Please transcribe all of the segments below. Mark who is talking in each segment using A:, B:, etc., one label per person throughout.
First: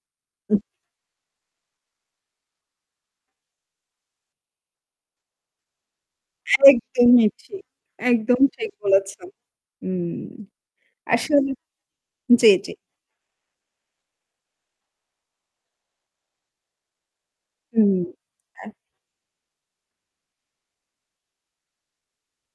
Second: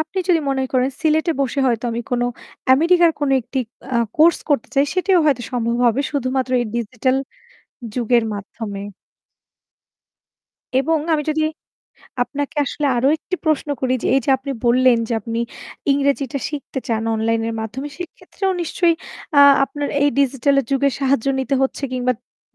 A: আপনি যদি মনে করেন সিলেটে বসে হয়তো আমি আমেরিকার কোন একটি আ কোর্স করতে চাই সেটিও হয়তো সম্ভব হবে। শুধুমাত্র এই ডিজিটাল
B: একদমই ঠিক
A: যুগের
B: একদম ঠিক
A: মাধ্যমে।
B: বলেছ হুম।
A: এবং আমি যদি
B: আসলে জি,
A: আপনাকে
B: জি।
A: আসলে আরো একটি প্রশ্ন করি যে এই যে আপনি বললেন যে আপনি ইংরেজিটা শিখতে চান অনলাইন এর
B: হু,
A: মাধ্যমে সেক্ষেত্রেও
B: হ্যাঁ।
A: নিশ্চয়ই আ আপনার এই ডিজিটাল যুগের সাহায্য নিতে হচ্ছে কিংবা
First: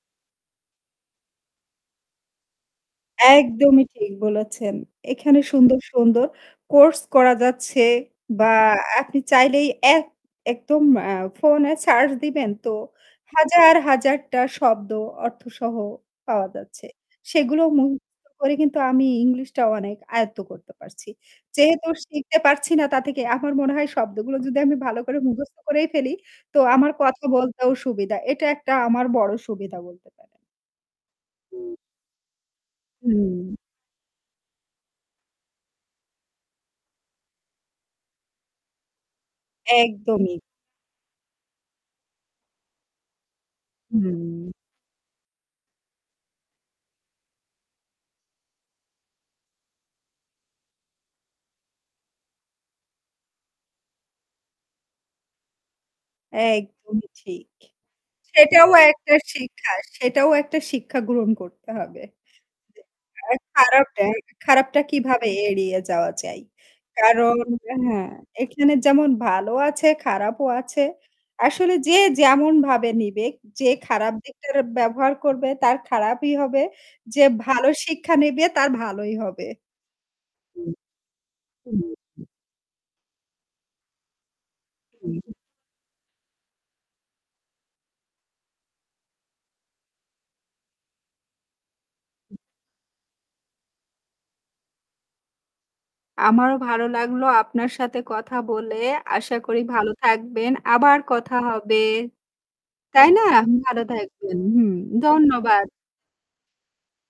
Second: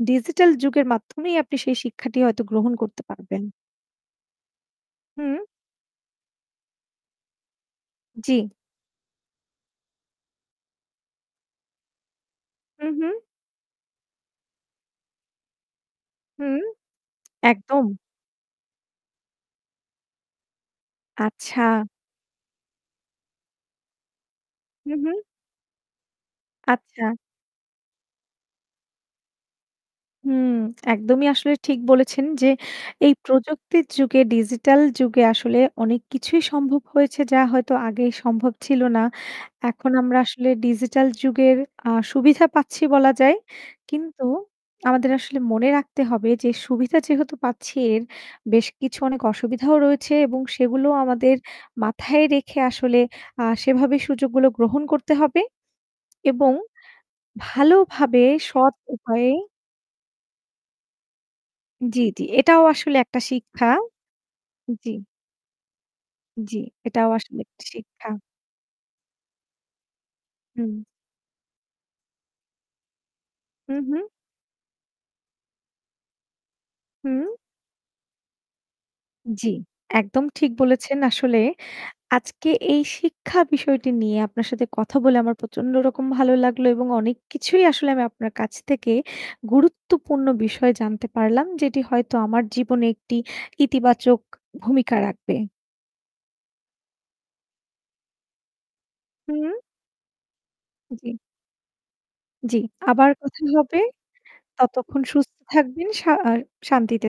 A: ডিজিটাল যুগের মাধ্যমেই আপনি সেই শিক্ষাটি হয়তো গ্রহণ করতে পারবেন।
B: একদমই ঠিক বলেছেন। এখানে
A: হু।
B: সুন্দর সুন্দর কোর্স করা যাচ্ছে
A: জি।
B: বা আপনি চাইলেই এক একদম আ ফোনে সার্চ দিবেন তো
A: হু, হু।
B: হাজার হাজারটা শব্দ অর্থসহ পাওয়া
A: হুম,
B: যাচ্ছে সেগুলো
A: একদম।
B: মুখস্ত করে কিন্তু আমি ইংলিশটাও অনেক আয়ত্ত করতে পারছি।
A: আচ্ছা।
B: যেহেতু শিখতে পারছি না তা থেকে আমার মনে হয় শব্দগুলো যদি আমি
A: হুম,
B: ভালো
A: হু।
B: করে মুখস্থ করেই ফেলি তো আমার
A: আচ্ছা।
B: কথা বলতেও সুবিধা এটা একটা আমার বড়ো সুবিধা বলতে পারেন।
A: হুম একদমই আসলে ঠিক বলেছেন যে এই
B: হুম।
A: প্রযুক্তির যুগে ডিজিটাল যুগে আসলে অনেক কিছুই সম্ভব হয়েছে যা হয়তো আগেই সম্ভব ছিল না এখন আমরা
B: একদমই।
A: আসলে ডিজিটাল যুগের আ সুবিধা পাচ্ছি বলা যায় কিন্তু
B: হুম।
A: আমাদের আসলে মনে রাখতে হবে যে সুবিধা যেহেতু পাচ্ছি এর বেশ কিছু অনেক অসুবিধাও রয়েছে এবং সেগুলো আমাদের মাথায় রেখে আসলে সেভাবে সুযোগগুলো গ্রহণ করতে হবে এবং
B: একদমই ঠিক।
A: ভালোভাবে
B: সেটাও
A: সৎ
B: একটা
A: উপায়ে
B: শিক্ষা সেটাও একটা শিক্ষা গ্রহণ করতে হবে।
A: জি, জি। এটাও আসলে একটা শিক্ষা।
B: খারাপ, [unintelligible] খারাপটা
A: জি।
B: কীভাবে এড়িয়ে যাওয়া চাই
A: জ্বি, এটাও
B: কারণ
A: আসলে একটি
B: হ্যাঁ
A: শিক্ষা।
B: এখানে যেমন ভালো আছে খারাপও আছে।
A: হুম।
B: আসলে যে যেমনভাবে নিবে যে
A: হু, হু।
B: খারাপ দিকটা ব্যবহার করবে তার খারাপই হবে যে
A: হু।
B: ভালো শিক্ষা নিবে তার ভালোই হবে।
A: জি, একদম ঠিক বলেছেন আসলে আজকে এই শিক্ষা বিষয়টি নিয়ে আপনার সাথে কথা বলে আমার প্রচণ্ড রকম ভালো লাগলো এবং অনেক কিছুই আসলে আমি আপনার কাছ থেকে গুরুত্বপূর্ণ বিষয় জানতে পারলাম যেটি হয়তো আমার জীবনে একটি ইতিবাচক ভূমিকা রাখবে।
B: আমারও ভালো লাগলো আপনার সাথে কথা বলে। আশা
A: হু।
B: করি ভালো থাকবেন, আবার
A: জি।
B: কথা হবে।
A: জি,
B: তাই
A: আবার
B: না?
A: কথা হবে,
B: ভালো থাকবেন হুম।
A: ততক্ষণ সুস্থ
B: ধন্যবাদ।
A: থাকবেন, শা আ শান্তিতে থাকবেন।